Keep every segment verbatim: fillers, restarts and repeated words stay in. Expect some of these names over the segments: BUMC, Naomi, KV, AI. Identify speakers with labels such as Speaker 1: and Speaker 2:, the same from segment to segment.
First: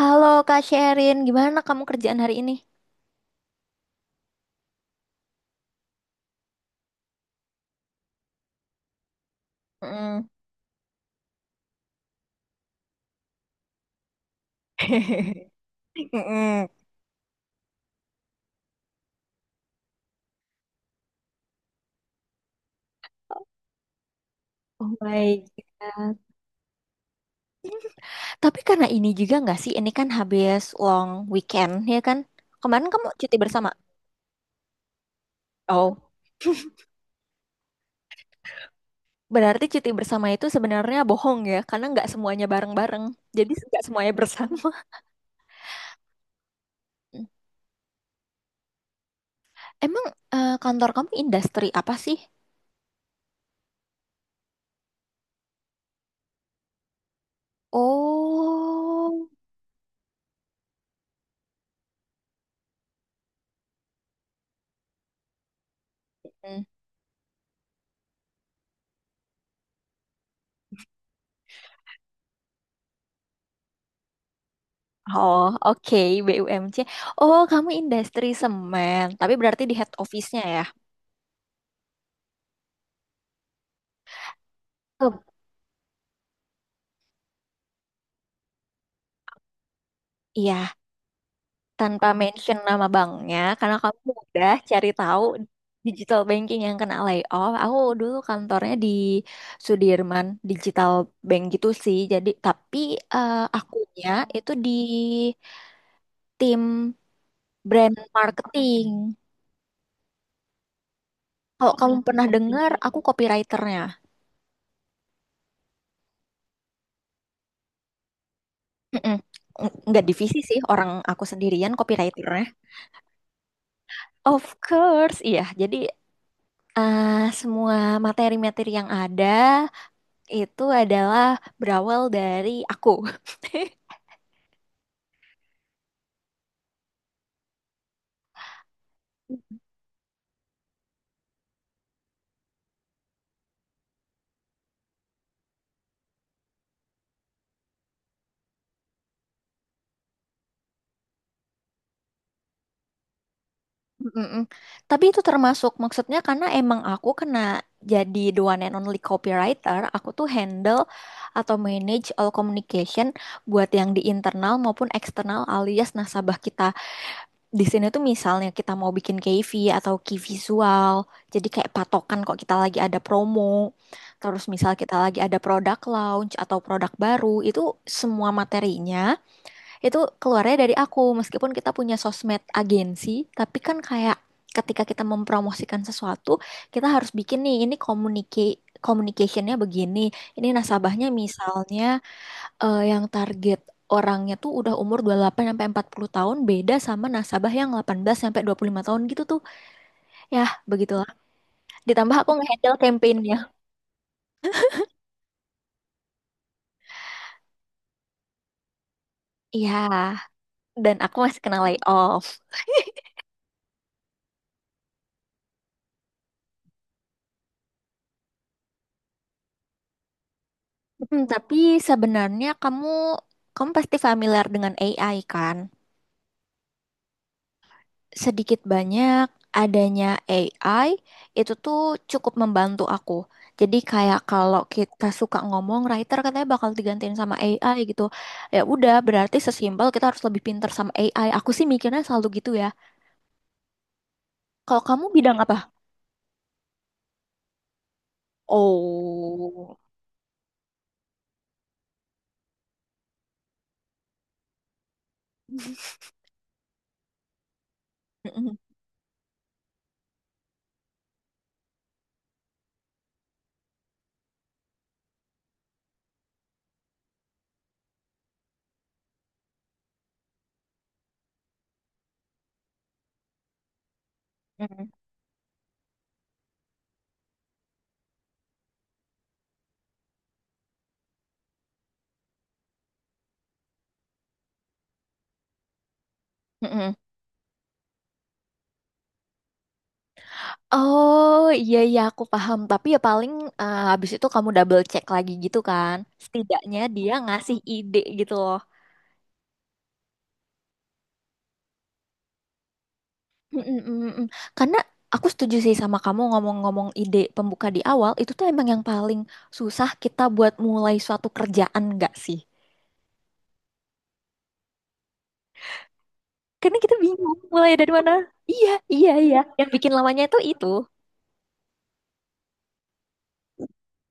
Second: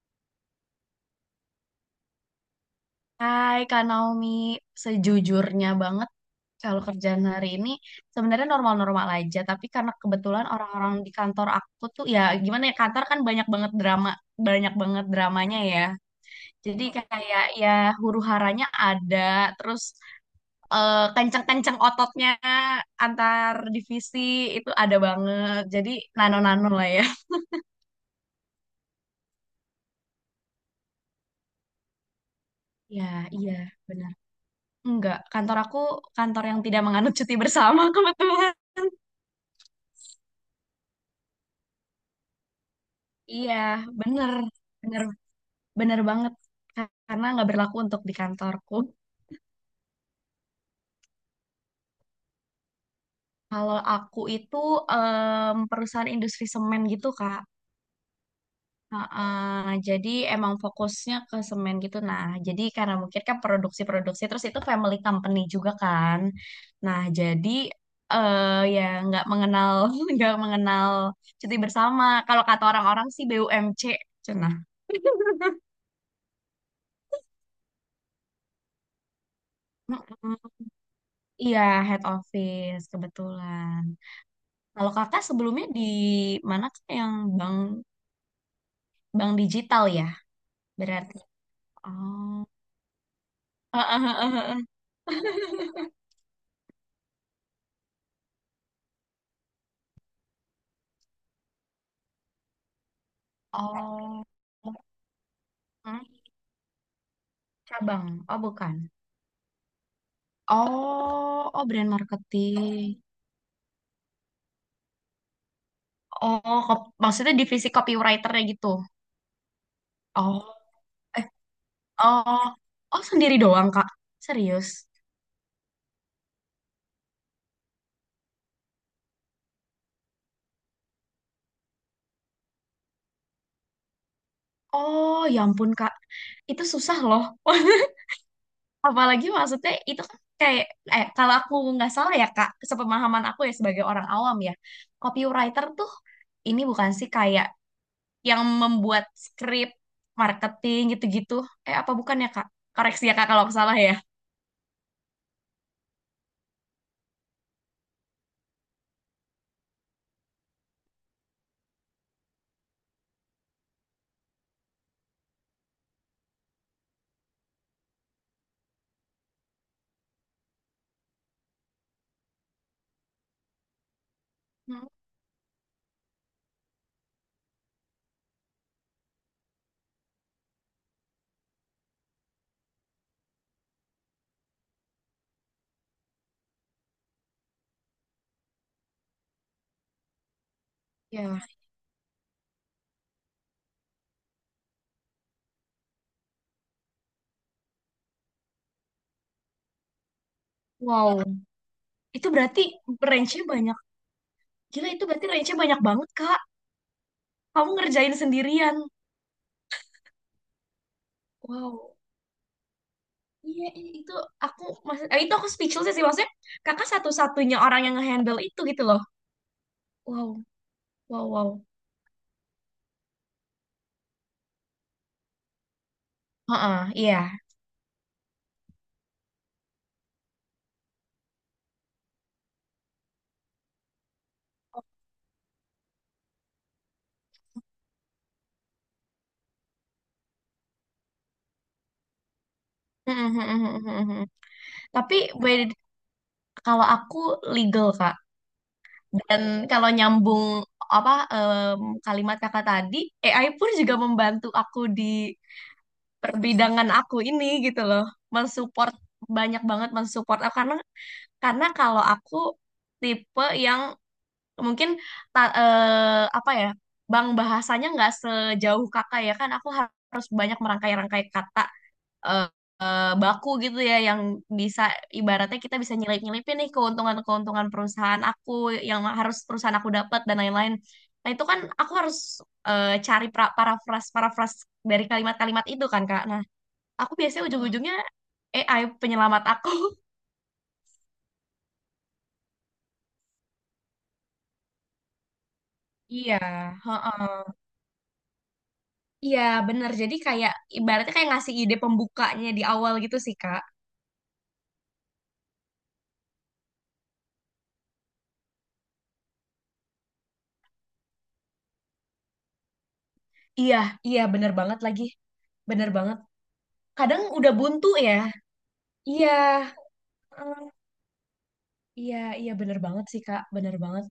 Speaker 1: Halo Kak Sherin, gimana kamu kerjaan hari ini?
Speaker 2: Hai Kak Naomi, sejujurnya banget kalau kerjaan hari ini sebenarnya normal-normal aja, tapi karena
Speaker 1: Mm.
Speaker 2: kebetulan orang-orang di kantor aku tuh ya gimana ya, kantor kan banyak banget drama, banyak banget dramanya ya.
Speaker 1: Mm-mm.
Speaker 2: Jadi kayak ya huru-haranya ada, terus eh, kenceng-kenceng ototnya antar divisi itu ada
Speaker 1: Oh,
Speaker 2: banget.
Speaker 1: baik.
Speaker 2: Jadi nano-nano lah ya.
Speaker 1: Tapi karena ini juga nggak sih, ini kan habis long weekend ya kan? Kemarin
Speaker 2: Ya,
Speaker 1: kamu cuti
Speaker 2: iya,
Speaker 1: bersama.
Speaker 2: benar. Enggak, kantor aku
Speaker 1: Oh,
Speaker 2: kantor yang tidak menganut cuti bersama kebetulan.
Speaker 1: berarti cuti bersama itu sebenarnya bohong ya, karena nggak semuanya bareng-bareng. Jadi
Speaker 2: Iya,
Speaker 1: nggak semuanya
Speaker 2: bener,
Speaker 1: bersama.
Speaker 2: bener, bener banget.
Speaker 1: Mm.
Speaker 2: Karena nggak berlaku untuk di kantorku.
Speaker 1: Emang eh, kantor kamu industri apa sih?
Speaker 2: Kalau aku itu em, perusahaan industri semen gitu, Kak.
Speaker 1: Oh.
Speaker 2: Heeh, jadi emang fokusnya ke semen gitu. Nah, jadi karena mungkin kan produksi-produksi, terus itu family company juga kan.
Speaker 1: Hmm.
Speaker 2: Nah, jadi eh ya nggak mengenal, nggak mengenal cuti bersama. Kalau kata orang-orang sih B U M C, cenah.
Speaker 1: Oh, oke, B U M C. Oh, kamu industri semen, tapi berarti di head office-nya
Speaker 2: Mm-mm.
Speaker 1: ya?
Speaker 2: Iya, head office kebetulan. Kalau kakak sebelumnya di mana tuh yang bank bank digital ya?
Speaker 1: Iya,
Speaker 2: Berarti.
Speaker 1: tanpa
Speaker 2: Oh.
Speaker 1: mention nama banknya, karena kamu udah cari tahu digital banking yang kena layoff. Aku dulu kantornya di Sudirman, digital bank gitu sih. Jadi, tapi eh, akunya
Speaker 2: Oh.
Speaker 1: itu di
Speaker 2: Hmm,
Speaker 1: tim brand
Speaker 2: cabang. Oh, bukan.
Speaker 1: marketing.
Speaker 2: Oh, oh
Speaker 1: Kalau
Speaker 2: brand
Speaker 1: kamu pernah dengar, aku
Speaker 2: marketing.
Speaker 1: copywriternya.
Speaker 2: Oh, kop- maksudnya divisi copywriter gitu.
Speaker 1: Mm-mm. N- Nggak divisi
Speaker 2: Oh.
Speaker 1: sih, orang aku
Speaker 2: Eh,
Speaker 1: sendirian copywriternya.
Speaker 2: oh. Oh, sendiri doang, Kak.
Speaker 1: Of
Speaker 2: Serius.
Speaker 1: course, iya. Jadi, eh, semua materi-materi yang ada itu adalah berawal dari aku.
Speaker 2: Oh, ya ampun, Kak. Itu susah loh. Apalagi maksudnya itu kan kayak eh kalau aku nggak salah ya Kak, sepemahaman aku ya sebagai orang awam ya, copywriter tuh ini bukan sih kayak yang membuat skrip, marketing gitu-gitu. Eh apa bukan ya Kak? Koreksi ya Kak kalau aku salah ya.
Speaker 1: Mm-mm. Tapi itu termasuk maksudnya karena emang aku kena jadi the one and only copywriter, aku tuh handle atau manage all communication buat yang di internal maupun eksternal alias nasabah kita. Di sini tuh misalnya kita mau bikin K V atau key visual, jadi kayak patokan kok kita lagi ada promo, terus misal
Speaker 2: Hmm,
Speaker 1: kita lagi ada product launch atau produk baru. Itu semua materinya itu keluarnya dari aku meskipun kita punya sosmed agensi, tapi kan kayak ketika kita mempromosikan sesuatu kita harus bikin nih ini komunike, communicationnya begini, ini nasabahnya
Speaker 2: ya.
Speaker 1: misalnya eh, yang target orangnya tuh udah umur dua puluh delapan sampai empat puluh tahun, beda sama nasabah yang delapan belas sampai dua puluh lima tahun gitu tuh. Ya, begitulah,
Speaker 2: Wow.
Speaker 1: ditambah
Speaker 2: Itu
Speaker 1: aku
Speaker 2: berarti
Speaker 1: ngehandle campaignnya.
Speaker 2: range-nya banyak. Gila itu berarti range-nya banyak banget Kak. Kamu ngerjain sendirian.
Speaker 1: Iya, dan aku masih kena
Speaker 2: Wow.
Speaker 1: layoff.
Speaker 2: Iya, iya, itu aku maksud, eh, itu aku speechless sih maksudnya kakak satu-satunya orang yang ngehandle itu gitu loh. Wow,
Speaker 1: Hmm,
Speaker 2: wow,
Speaker 1: tapi
Speaker 2: wow.
Speaker 1: sebenarnya kamu kamu pasti familiar dengan A I kan?
Speaker 2: Heeh, iya.
Speaker 1: Sedikit banyak adanya A I itu tuh cukup membantu aku. Jadi kayak kalau kita suka ngomong, writer katanya bakal digantiin sama A I gitu. Ya udah, berarti sesimpel kita harus lebih pinter sama A I. Aku sih mikirnya selalu gitu ya.
Speaker 2: Mhm, mhm, mhm, mhm, mhm.
Speaker 1: Kalau kamu
Speaker 2: Tapi
Speaker 1: bidang
Speaker 2: by
Speaker 1: apa?
Speaker 2: kalau aku legal Kak. Dan
Speaker 1: Oh.
Speaker 2: kalau nyambung apa em, kalimat Kakak tadi, A I pun juga membantu aku di perbidangan aku ini gitu loh.
Speaker 1: Mm-mm,
Speaker 2: Mensupport banyak banget mensupport aku karena karena kalau aku tipe yang mungkin ta- eh, apa ya, bang bahasanya nggak sejauh Kakak ya kan aku harus banyak merangkai-rangkai kata eh, eh, baku gitu ya yang bisa
Speaker 1: mm-mm,
Speaker 2: ibaratnya kita bisa nyelip-nyelipin nih keuntungan-keuntungan perusahaan aku yang harus perusahaan aku dapat dan lain-lain. Nah, itu kan aku harus eh, cari pra- parafras-parafras dari kalimat-kalimat itu kan, Kak. Nah,
Speaker 1: mm-mm.
Speaker 2: aku biasanya ujung-ujungnya A I penyelamat aku.
Speaker 1: Oh, iya, iya, aku paham, tapi ya paling eh, habis itu kamu double check lagi gitu kan?
Speaker 2: Iya,
Speaker 1: Setidaknya dia
Speaker 2: heeh.
Speaker 1: ngasih ide gitu loh.
Speaker 2: Iya, bener. Jadi kayak ibaratnya kayak ngasih ide pembukanya di awal gitu sih, Kak.
Speaker 1: Mm-mm, mm-mm. Karena aku setuju sih sama kamu, ngomong-ngomong ide pembuka di awal itu tuh emang yang paling susah kita buat mulai suatu kerjaan nggak sih?
Speaker 2: Iya, iya bener banget lagi. Bener banget.
Speaker 1: Karena kita
Speaker 2: Kadang
Speaker 1: bingung
Speaker 2: udah
Speaker 1: mulai
Speaker 2: buntu
Speaker 1: dari mana.
Speaker 2: ya.
Speaker 1: Iya, iya,
Speaker 2: Iya.
Speaker 1: iya. Yang bikin lamanya itu itu.
Speaker 2: Iya, iya bener banget sih Kak, bener banget.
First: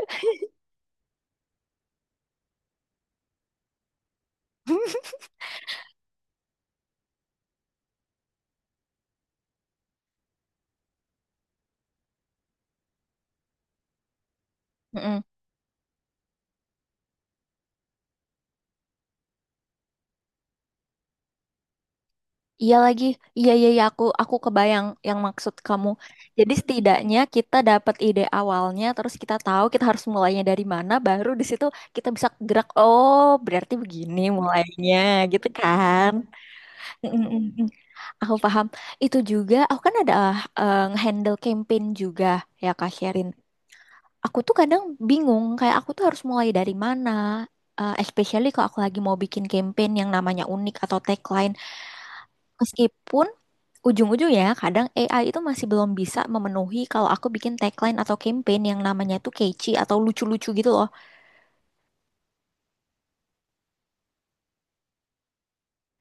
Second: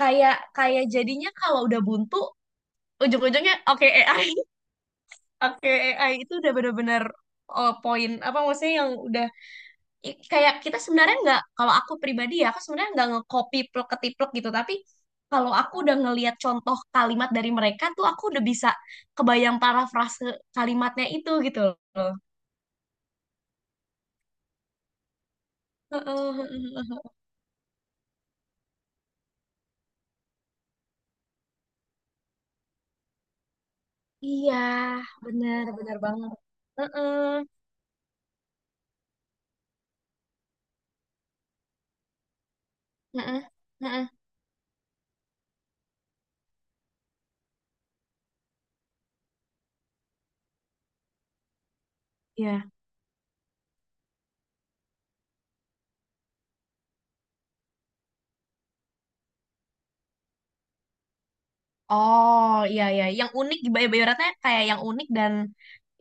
Speaker 2: Kayak kayak jadinya kalau udah buntu, ujung-ujungnya oke A I, oke A I itu udah bener-bener eh, poin apa maksudnya yang udah i- kayak kita sebenarnya nggak kalau aku pribadi ya aku sebenarnya nggak nge-copy plek-ketiplek gitu tapi
Speaker 1: Mm-mm.
Speaker 2: kalau aku udah ngelihat contoh kalimat dari mereka tuh aku udah bisa kebayang parafrase kalimatnya itu gitu loh.
Speaker 1: Iya lagi, iya, iya, iya, aku aku kebayang yang maksud kamu.
Speaker 2: Heeh, heeh,
Speaker 1: Jadi
Speaker 2: heeh.
Speaker 1: setidaknya kita dapat ide awalnya, terus kita tahu kita harus mulainya dari mana, baru di situ kita bisa gerak. Oh, berarti begini
Speaker 2: Iya,
Speaker 1: mulainya, gitu
Speaker 2: bener bener
Speaker 1: kan?
Speaker 2: banget. Heeh,
Speaker 1: Mm-mm-mm. Aku paham. Itu juga, aku kan ada eh, nge-handle campaign juga ya Kak Sherin.
Speaker 2: heeh, heeh.
Speaker 1: Aku tuh kadang bingung, kayak aku tuh harus mulai dari mana. Eh, especially kalau aku lagi mau bikin campaign yang namanya unik atau tagline.
Speaker 2: Ya.
Speaker 1: Meskipun ujung-ujungnya kadang A I itu masih belum bisa memenuhi kalau aku bikin tagline atau campaign yang namanya tuh catchy atau lucu-lucu gitu loh.
Speaker 2: Oh iya iya, yang unik di Bayu Bayu kayak yang unik dan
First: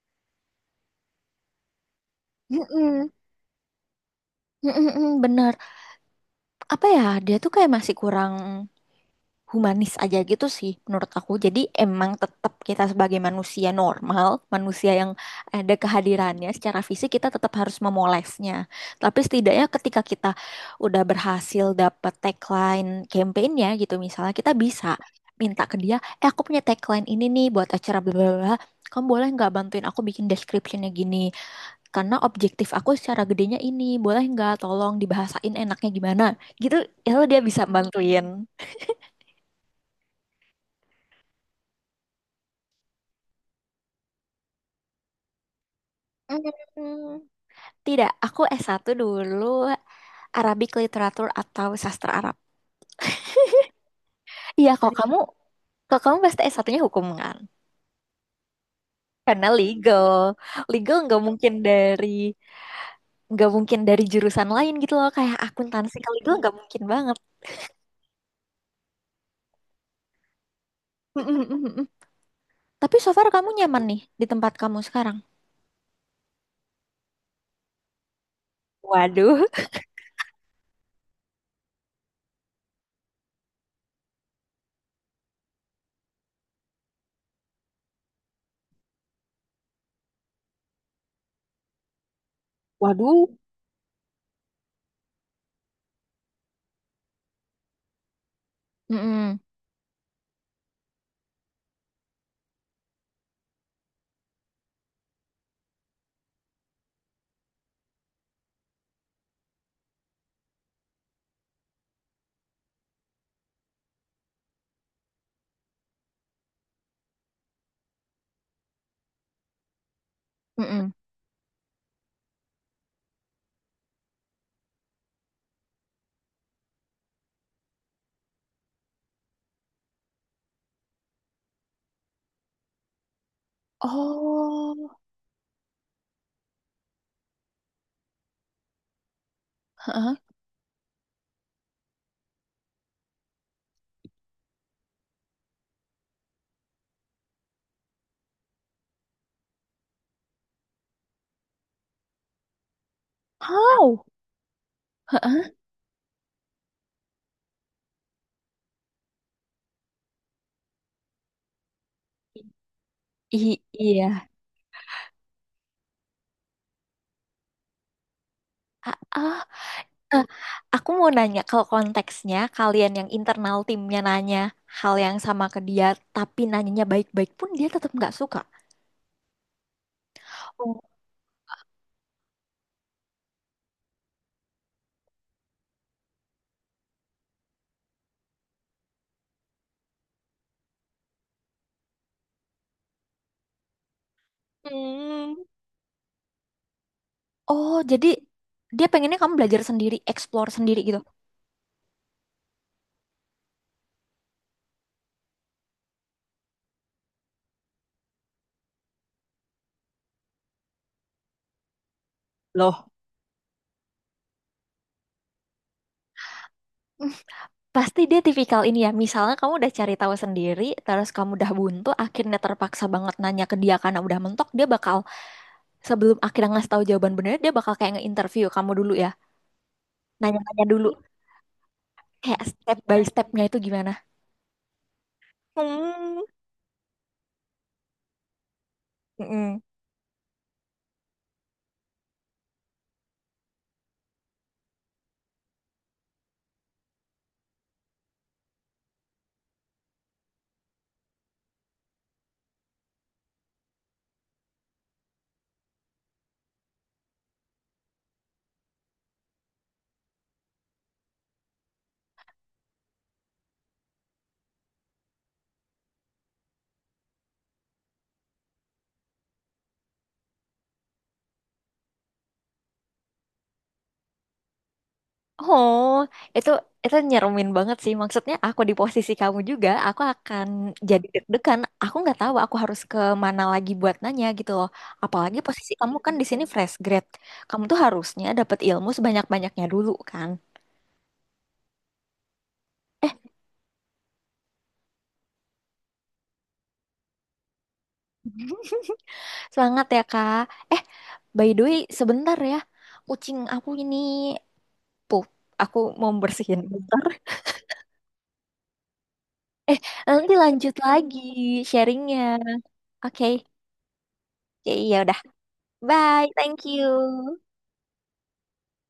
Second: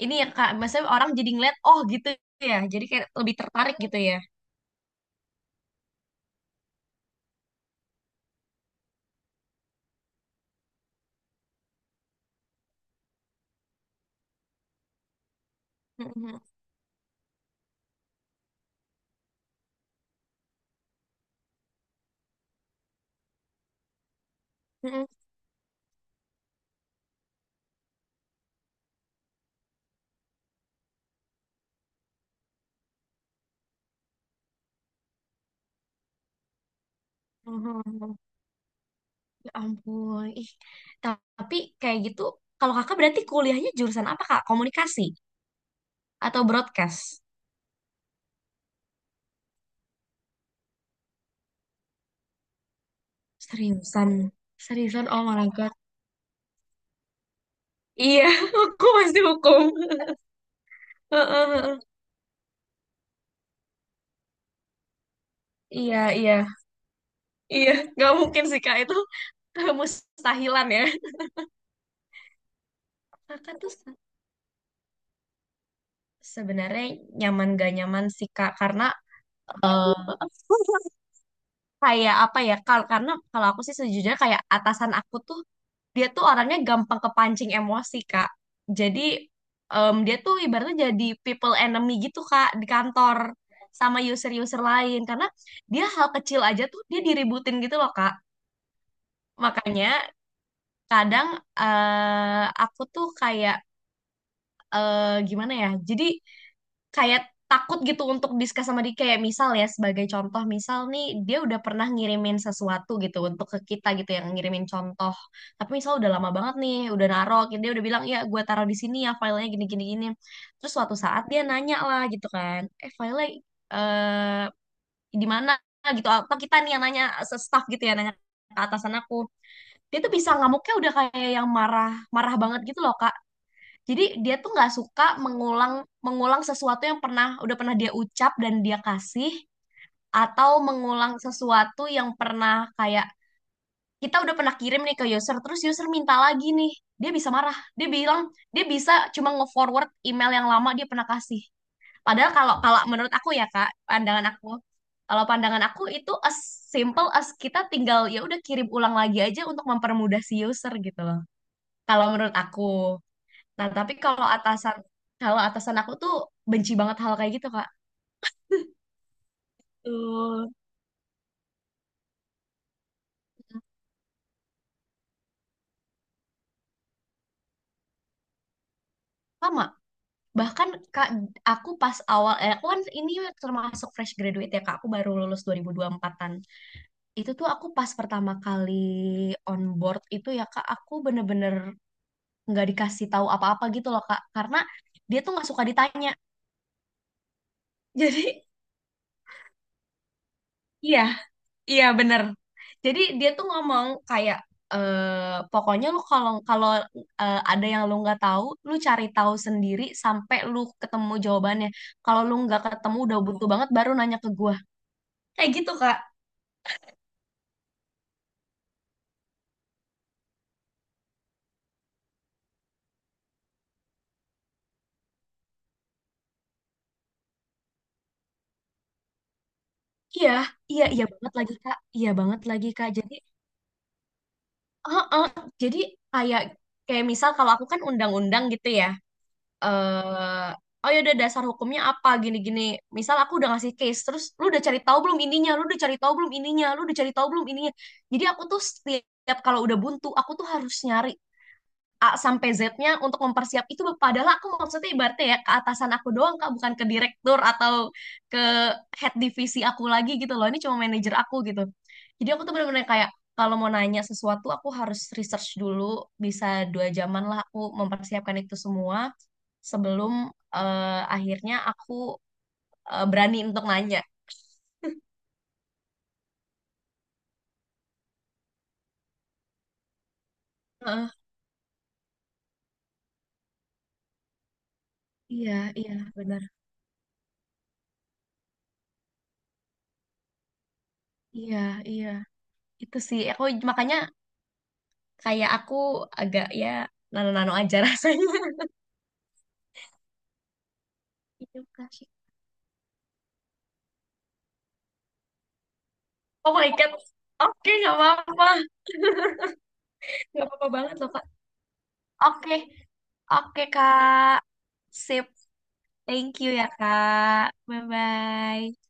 Speaker 2: ini ya kak, maksudnya orang jadi ngeliat oh gitu ya, jadi kayak
Speaker 1: Mm-mm.
Speaker 2: lebih tertarik gitu ya.
Speaker 1: Mm-mm-mm, bener. Apa ya, dia tuh kayak masih kurang humanis aja gitu sih menurut aku. Jadi emang tetap kita sebagai manusia normal, manusia yang ada
Speaker 2: Mhm.
Speaker 1: kehadirannya secara fisik kita tetap harus memolesnya. Tapi setidaknya ketika kita udah berhasil dapat tagline campaignnya gitu misalnya kita bisa
Speaker 2: Mhm.
Speaker 1: minta ke dia, eh, aku punya tagline ini nih buat acara bla bla bla. Kamu boleh nggak bantuin aku bikin descriptionnya gini? Karena objektif aku secara gedenya ini, boleh nggak tolong dibahasain enaknya gimana? Gitu, ya dia bisa
Speaker 2: Mhm.
Speaker 1: bantuin.
Speaker 2: Ya ampun, ih tapi kayak gitu kalau kakak berarti kuliahnya jurusan apa kak? Komunikasi atau
Speaker 1: Hmm.
Speaker 2: broadcast?
Speaker 1: Tidak, aku s satu dulu Arabic Literature atau Sastra Arab.
Speaker 2: Seriusan,
Speaker 1: Iya, kalau
Speaker 2: seriusan
Speaker 1: kamu
Speaker 2: oh my god.
Speaker 1: kalau kamu pasti es satunya hukum kan?
Speaker 2: Iya, aku pasti
Speaker 1: Karena
Speaker 2: hukum.
Speaker 1: legal. Legal nggak
Speaker 2: Heeh,
Speaker 1: mungkin
Speaker 2: heeh.
Speaker 1: dari nggak mungkin dari jurusan lain gitu loh, kayak akuntansi
Speaker 2: Iya,
Speaker 1: ke
Speaker 2: iya,
Speaker 1: legal, nggak mungkin banget.
Speaker 2: iya. Nggak mungkin sih, Kak. Itu mustahilan ya.
Speaker 1: Mm-mm-mm-mm. Tapi so far kamu
Speaker 2: Kakak tuh
Speaker 1: nyaman nih di tempat kamu sekarang.
Speaker 2: sebenarnya nyaman gak nyaman sih Kak karena
Speaker 1: Waduh.
Speaker 2: eh, kayak apa ya kal karena kalau aku sih sejujurnya kayak atasan aku tuh dia tuh orangnya gampang kepancing emosi Kak. Jadi em, dia tuh ibaratnya jadi people enemy gitu Kak di kantor
Speaker 1: Waduh.
Speaker 2: sama user-user lain karena dia hal kecil aja tuh dia diributin gitu loh Kak.
Speaker 1: Mm-mm,
Speaker 2: Makanya kadang eh, aku tuh kayak eh, gimana ya? Jadi kayak takut gitu untuk discuss sama dia kayak misal ya sebagai contoh misal nih dia udah pernah ngirimin sesuatu gitu untuk ke kita gitu yang ngirimin contoh tapi misal udah lama banget nih udah naruh dia udah bilang ya gue taruh di sini ya filenya gini gini gini terus
Speaker 1: mm-mm.
Speaker 2: suatu saat dia nanya lah gitu kan eh filenya eh di mana gitu atau kita nih yang nanya se- staff gitu ya nanya ke atasan aku dia tuh bisa ngamuknya udah kayak yang marah marah banget gitu loh kak jadi dia tuh nggak
Speaker 1: Oh.
Speaker 2: suka mengulang mengulang sesuatu yang pernah udah pernah dia ucap dan dia kasih
Speaker 1: Heeh.
Speaker 2: atau mengulang sesuatu yang pernah kayak kita udah pernah kirim nih ke user terus user minta lagi nih. Dia bisa marah. Dia bilang dia bisa cuma nge-forward email yang lama dia pernah kasih. Padahal kalau kalau menurut aku ya Kak,
Speaker 1: How?
Speaker 2: pandangan aku, kalau
Speaker 1: Heeh.
Speaker 2: pandangan aku itu as simple as kita tinggal ya udah kirim ulang lagi aja untuk mempermudah si user gitu loh. Kalau menurut aku.
Speaker 1: I-
Speaker 2: Nah, tapi kalau
Speaker 1: iya.
Speaker 2: atasan kalau atasan aku tuh benci banget hal kayak gitu, Kak.
Speaker 1: Ah, ah. Eh,
Speaker 2: Betul.
Speaker 1: Aku mau nanya kalau konteksnya kalian yang internal timnya nanya hal yang sama ke dia tapi nanyanya baik-baik pun dia tetap nggak suka.
Speaker 2: Sama. Bahkan
Speaker 1: Oh.
Speaker 2: Kak, aku pas awal eh, aku kan ini termasuk fresh graduate ya, Kak. Aku baru lulus dua ribu dua puluh empatan-an. Itu tuh aku pas pertama kali on board itu ya, Kak, aku bener-bener nggak dikasih tahu apa-apa gitu loh, Kak. Karena dia tuh
Speaker 1: Hmm.
Speaker 2: nggak suka ditanya.
Speaker 1: Oh, jadi
Speaker 2: Jadi
Speaker 1: dia pengennya kamu belajar sendiri, explore sendiri gitu.
Speaker 2: iya, iya bener. Jadi dia tuh ngomong kayak eh pokoknya lu kalau kalau eh, ada yang lu nggak tahu, lu cari tahu sendiri sampai lu ketemu jawabannya. Kalau lu nggak
Speaker 1: Loh.
Speaker 2: ketemu udah butuh banget baru nanya ke gua. Kayak gitu Kak.
Speaker 1: Pasti dia tipikal ini ya. Misalnya kamu udah cari tahu sendiri, terus kamu udah buntu, akhirnya terpaksa banget nanya ke dia karena udah mentok, dia bakal sebelum akhirnya ngasih tahu jawaban benernya, dia bakal kayak nge-interview kamu dulu ya.
Speaker 2: Iya,
Speaker 1: Nanya-nanya
Speaker 2: iya,
Speaker 1: dulu,
Speaker 2: iya banget lagi Kak. Iya banget
Speaker 1: kayak
Speaker 2: lagi
Speaker 1: step
Speaker 2: Kak.
Speaker 1: by
Speaker 2: Jadi,
Speaker 1: stepnya itu gimana.
Speaker 2: heeh, jadi
Speaker 1: Hmm.
Speaker 2: kayak kayak misal kalau aku kan undang-undang gitu ya.
Speaker 1: Mm-mm.
Speaker 2: eh oh ya udah dasar hukumnya apa gini-gini. Misal aku udah ngasih case, terus lu udah cari tahu belum ininya, lu udah cari tahu belum ininya, lu udah cari tahu belum ininya. Jadi aku tuh setiap kalau udah buntu, aku tuh harus nyari A sampai Z-nya untuk mempersiap itu padahal aku maksudnya ibaratnya ya ke atasan aku doang Kak bukan ke direktur atau ke head divisi aku lagi gitu loh ini cuma manajer aku gitu jadi aku tuh bener-bener kayak kalau mau nanya sesuatu aku harus research dulu bisa dua jaman lah aku mempersiapkan itu semua sebelum eh, akhirnya aku eh, berani untuk nanya.
Speaker 1: Oh, itu itu nyeremin banget sih. Maksudnya aku di posisi kamu juga, aku akan jadi
Speaker 2: Heeh,
Speaker 1: deg-degan. Aku nggak tahu aku harus ke mana lagi buat nanya gitu loh. Apalagi
Speaker 2: iya,
Speaker 1: posisi
Speaker 2: iya,
Speaker 1: kamu kan di
Speaker 2: benar.
Speaker 1: sini fresh grad. Kamu tuh harusnya dapat ilmu sebanyak-banyaknya dulu kan.
Speaker 2: Iya, iya. Itu
Speaker 1: Eh,
Speaker 2: sih, aku makanya kayak aku agak ya nano-nano aja rasanya.
Speaker 1: Semangat ya, Kak. Eh, by the
Speaker 2: Iya,
Speaker 1: way,
Speaker 2: Kak.
Speaker 1: sebentar ya. Kucing aku ini pup. Aku mau
Speaker 2: Oh
Speaker 1: bersihin.
Speaker 2: my God.
Speaker 1: Bentar.
Speaker 2: Oke, nggak apa-apa.
Speaker 1: Eh, nanti
Speaker 2: Nggak apa-apa
Speaker 1: lanjut
Speaker 2: banget loh,
Speaker 1: lagi
Speaker 2: Kak.
Speaker 1: sharingnya.
Speaker 2: Oke,
Speaker 1: Oke,
Speaker 2: oke, Kak.
Speaker 1: ya ya udah.
Speaker 2: Sip.
Speaker 1: Bye,
Speaker 2: Thank you
Speaker 1: thank
Speaker 2: ya,
Speaker 1: you.
Speaker 2: Kak. Bye-bye.